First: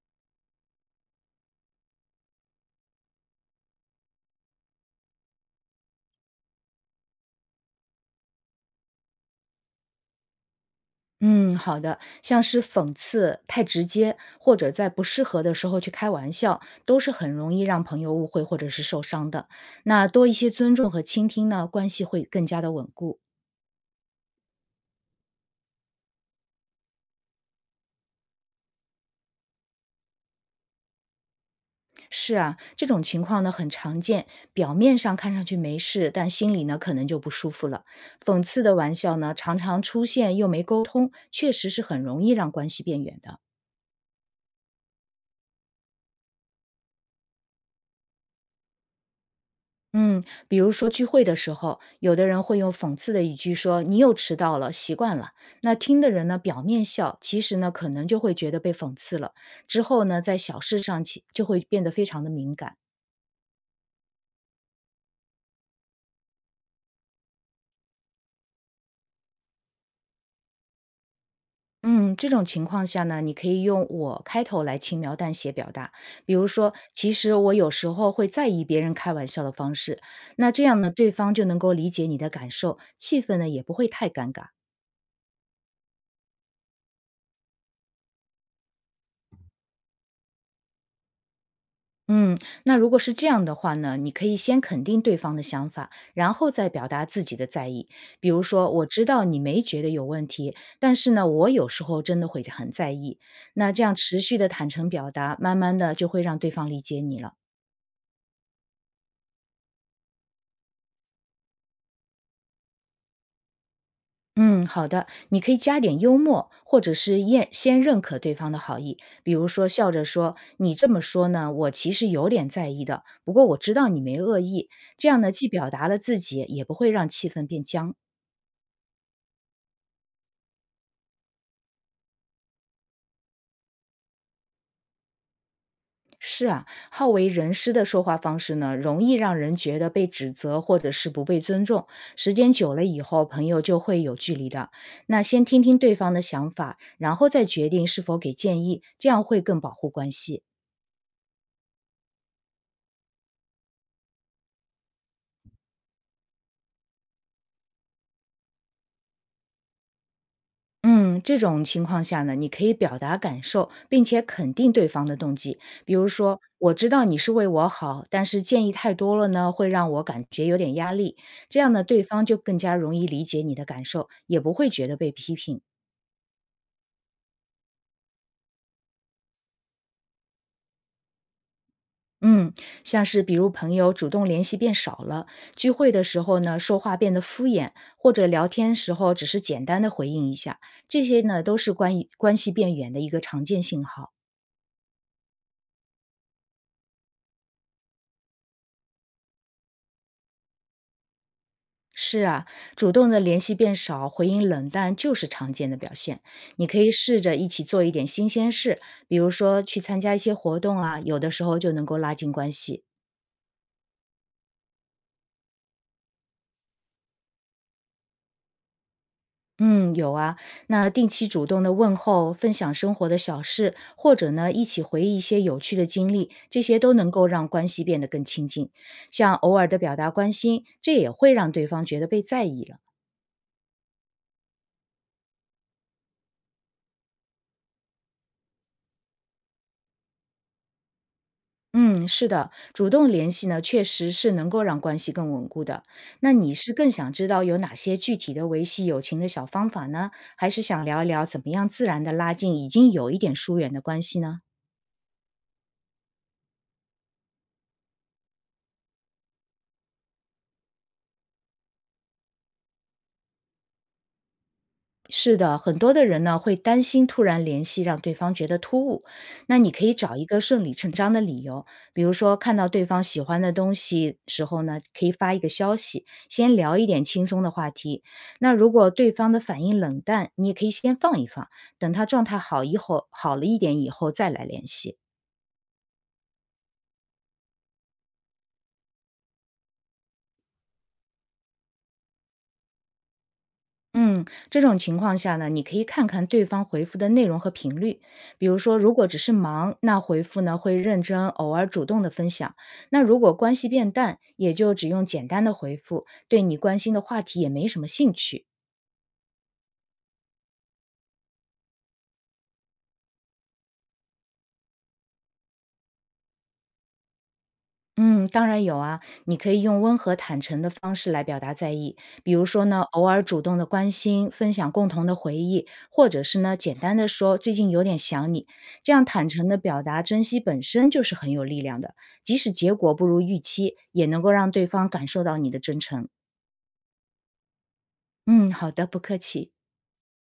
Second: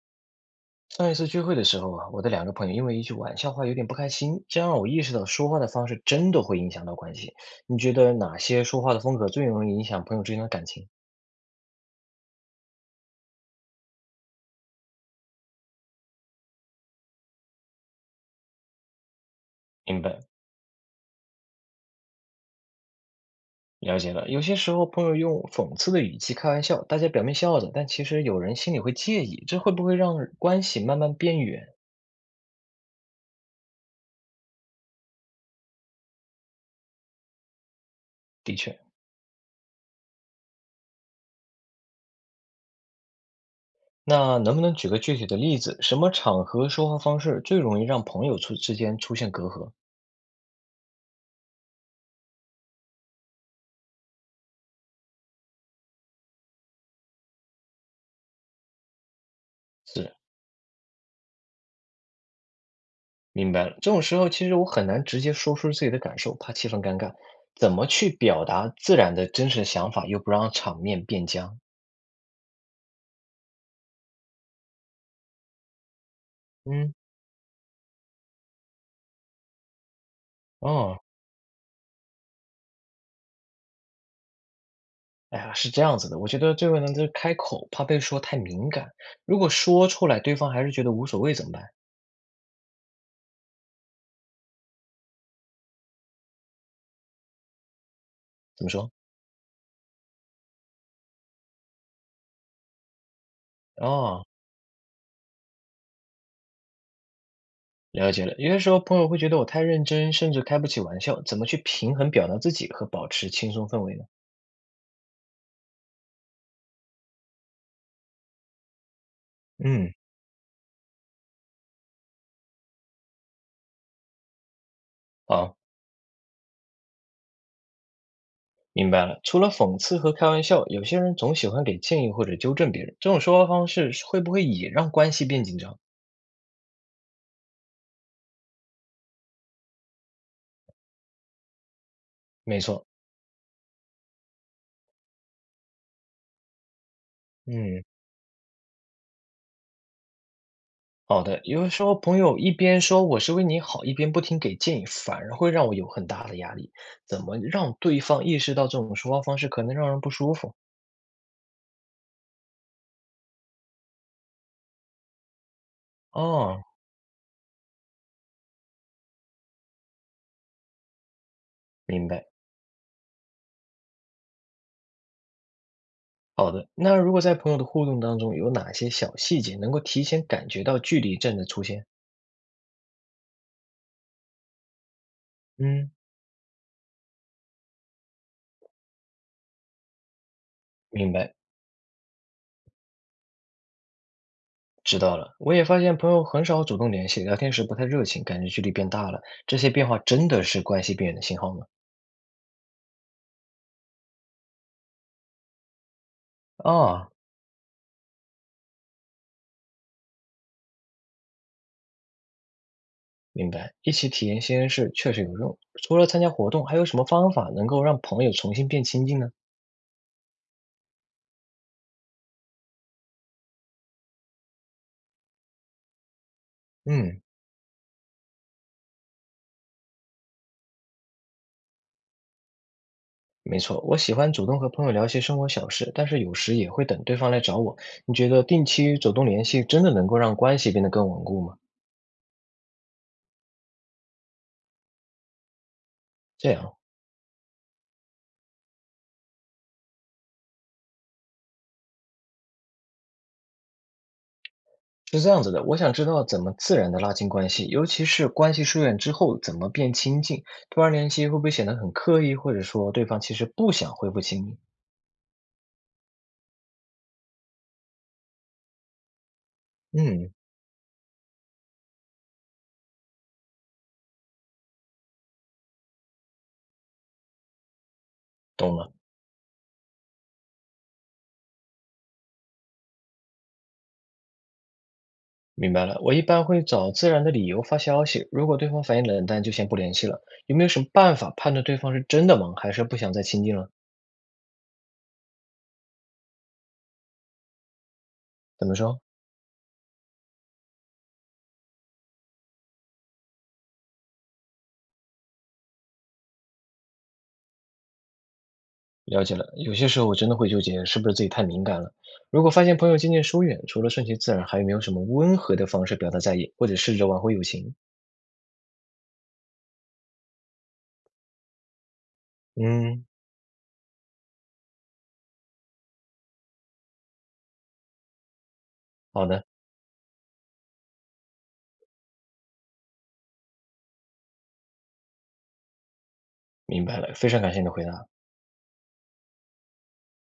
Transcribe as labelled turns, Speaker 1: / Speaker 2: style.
Speaker 1: 上一次聚会的时候啊，我的两个朋友因为一句玩笑话有点不开心，这让我意识到说话的方式真的会影响到关系。你觉得哪些说话的风格最容易影响朋友之间的感情？
Speaker 2: 嗯，好的，像是讽刺太直接，或者在不适合的时候去开玩笑，都是很容易让朋友误会或者是受伤的。
Speaker 1: 明
Speaker 2: 那
Speaker 1: 白，
Speaker 2: 多一些尊重和倾听呢，关系会更加的稳固。
Speaker 1: 了解了。有些时候朋友用讽刺的语气开玩笑，大家表面笑着，但其实有人心里会介意，这会不会让关系慢慢变远？
Speaker 2: 是啊，这种情况呢很常见，表面上看上去没事，但心里呢可能就不舒服了。讽
Speaker 1: 的
Speaker 2: 刺的
Speaker 1: 确，
Speaker 2: 玩笑呢常常出现又没沟通，确实是很容易让关系变远的。
Speaker 1: 那能不能举个具体的例子？什么场合说话方式最容易让朋友出之间出现隔阂？
Speaker 2: 嗯，比如说聚会的时候，有的人会用讽刺的语句说："你又迟到了，习惯了。"那听的人呢，表面笑，其实呢，可能就会觉得被讽刺了。之后
Speaker 1: 是。
Speaker 2: 呢，在小事上起就会变得非常的敏感。
Speaker 1: 明白了，这种时候其实我很难直接说出自己的感受，怕气氛尴尬。怎么去表达自然的真实想法，又不让场面变僵？
Speaker 2: 嗯，这种情况下呢，你可以用"我"开头来轻描淡写表达，比如说，
Speaker 1: 嗯，
Speaker 2: 其实我有时候会在意别人开玩笑的方式，那这样呢，
Speaker 1: 哦，
Speaker 2: 对方就能够理解你的感受，气氛呢也不会太尴尬。
Speaker 1: 哎呀，是这样子的，我觉得最后呢，就是开口怕被说太敏感，如果说出来对方还是觉得无所谓怎么办？
Speaker 2: 嗯，那如果是这样的话呢，你可以先肯定对方的想法，然后再表达自己的在意。比如
Speaker 1: 怎
Speaker 2: 说，
Speaker 1: 么
Speaker 2: 我
Speaker 1: 说？
Speaker 2: 知道你没觉得有问题，但是呢，我有时候真的会很在意。那这样持
Speaker 1: 哦，
Speaker 2: 续的坦诚表达，慢慢的就会让对方理解你了。
Speaker 1: 了解了。有些时候朋友会觉得我太认真，甚至开不起玩笑，怎么去平衡表达自己和保持轻松氛围呢？
Speaker 2: 嗯，好的，你可以加点幽默，或者是验先认可对方的好意，比如说笑
Speaker 1: 嗯，
Speaker 2: 着说："你这么说呢，我其实有点在意的，不过我知道你没恶意。"这样呢，既
Speaker 1: 好。
Speaker 2: 表达了自己，也不会让气氛变僵。
Speaker 1: 明白了，除了讽刺和开玩笑，有些人总喜欢给建议或者纠正别人，这种说话方式是会不会也让关系变紧张？
Speaker 2: 是啊，好为人师的说话方式呢，容易让人觉得被指责或者是不被尊重。时间
Speaker 1: 没
Speaker 2: 久了
Speaker 1: 错，
Speaker 2: 以后，朋友就会有距离的。那先听听对方的想法，然后再决
Speaker 1: 嗯，
Speaker 2: 定是否给建议，这样会更保护关系。
Speaker 1: 好的。有的时候朋友一边说我是为你好，一边不停给建议，反而会让我有很大的压力。怎么让对方意识到这种说话方式可能让人不舒服？
Speaker 2: 嗯，这种情况下呢，你可以表达感受，并且肯定对方的动机。比如说，
Speaker 1: 哦，
Speaker 2: 我知道你是为我好，但是建议太多了呢，会让我感觉有点压力。这样呢，对
Speaker 1: 明
Speaker 2: 方
Speaker 1: 白。
Speaker 2: 就更加容易理解你的感受，也不会觉得被批评。
Speaker 1: 好的，那如果在朋友的互动当中，有哪些小细节能够提前感觉到距离症的出现？
Speaker 2: 嗯，像是比如朋友主动联系变少了，聚会
Speaker 1: 嗯，
Speaker 2: 的时候呢，说话变得敷衍，或者聊天时候只是简单的回应一下，这
Speaker 1: 明
Speaker 2: 些
Speaker 1: 白。
Speaker 2: 呢都是关于关系变远的一个常见信号。
Speaker 1: 知道了，我也发现朋友很少主动联系，聊天时不太热情，感觉距离变大了。这些变化真的是关系变远的信号吗？
Speaker 2: 是啊，主动的联系变少，回应冷淡就是常见的表现。你可以
Speaker 1: 啊，
Speaker 2: 试着一起做一点新鲜事，比如说去参加一些活动啊，有的时候就能够拉近关系。
Speaker 1: 明白，一起体验新鲜事确实有用。除了参加活动，还有什么方法能够让朋友重新变亲近呢？
Speaker 2: 嗯，有啊。那定期主动的问候，分享生活的小事，或者呢，一起回忆一些有趣的经历，这些都能
Speaker 1: 嗯，
Speaker 2: 够让关系变得更亲近。像偶尔的表达关心，这也会让对方觉得被在意了。
Speaker 1: 没错，我喜欢主动和朋友聊些生活小事，但是有时也会等对方来找我。你觉得定期主动联系真的能够让关系变得更稳固吗？
Speaker 2: 嗯，是的，主动联系呢，确实是能够让关系更稳固的。那
Speaker 1: 这
Speaker 2: 你是
Speaker 1: 样。
Speaker 2: 更想知道有哪些具体的维系友情的小方法呢？还是想聊一聊怎么样自然的拉近已经有一点疏远的关系呢？
Speaker 1: 是这样子的，我想知道怎么自然的拉近关系，尤其是关系疏远之后怎么变亲近，突然联系会不会显得很刻意，或者说对方其实不想恢复亲密？
Speaker 2: 是的，很多的人呢会担心突然联系让对方觉得突兀，那你可以找一
Speaker 1: 嗯，
Speaker 2: 个顺理成章的理由，比如说看到对方喜欢的东西时候呢，可以发一个消息，先聊一点轻松的话题。那如
Speaker 1: 懂
Speaker 2: 果
Speaker 1: 了，
Speaker 2: 对方的反应冷淡，你也可以先放一放，等他状态好以后好了一点以后再来联系。
Speaker 1: 明白了。我一般会找自然的理由发消息，如果对方反应冷淡，就先不联系了。有没有什么办法判断对方是真的忙，还是不想再亲近了？
Speaker 2: 嗯，这种情况下呢，你可以看看对方回复的内容和频率。比如
Speaker 1: 怎么
Speaker 2: 说，如
Speaker 1: 说？
Speaker 2: 果只是忙，那回复呢会认真，偶尔主动的分享；那如果关系变淡，也就只用简单的回复，对你关心的话题也没什么兴趣。
Speaker 1: 了解了，有些时候我真的会纠结，是不是自己太敏感了？如果发现朋友渐渐疏远，除了顺其自然，还有没有什么温和的方式表达在意，或者试着挽回友情？
Speaker 2: 嗯，当然有啊，你可以用温和坦诚的方式来表达在意，比如说呢，
Speaker 1: 嗯。
Speaker 2: 偶尔主动的关心，分享共同的回忆，或者是呢，简单的说最近有点想你，这样
Speaker 1: 好
Speaker 2: 坦
Speaker 1: 的，
Speaker 2: 诚的表达珍惜本身就是很有力量的，即使结果不如预期，也能够让对方感受到你的真诚。
Speaker 1: 明白了，非常感谢你的回答。
Speaker 2: 嗯，好的，不客气。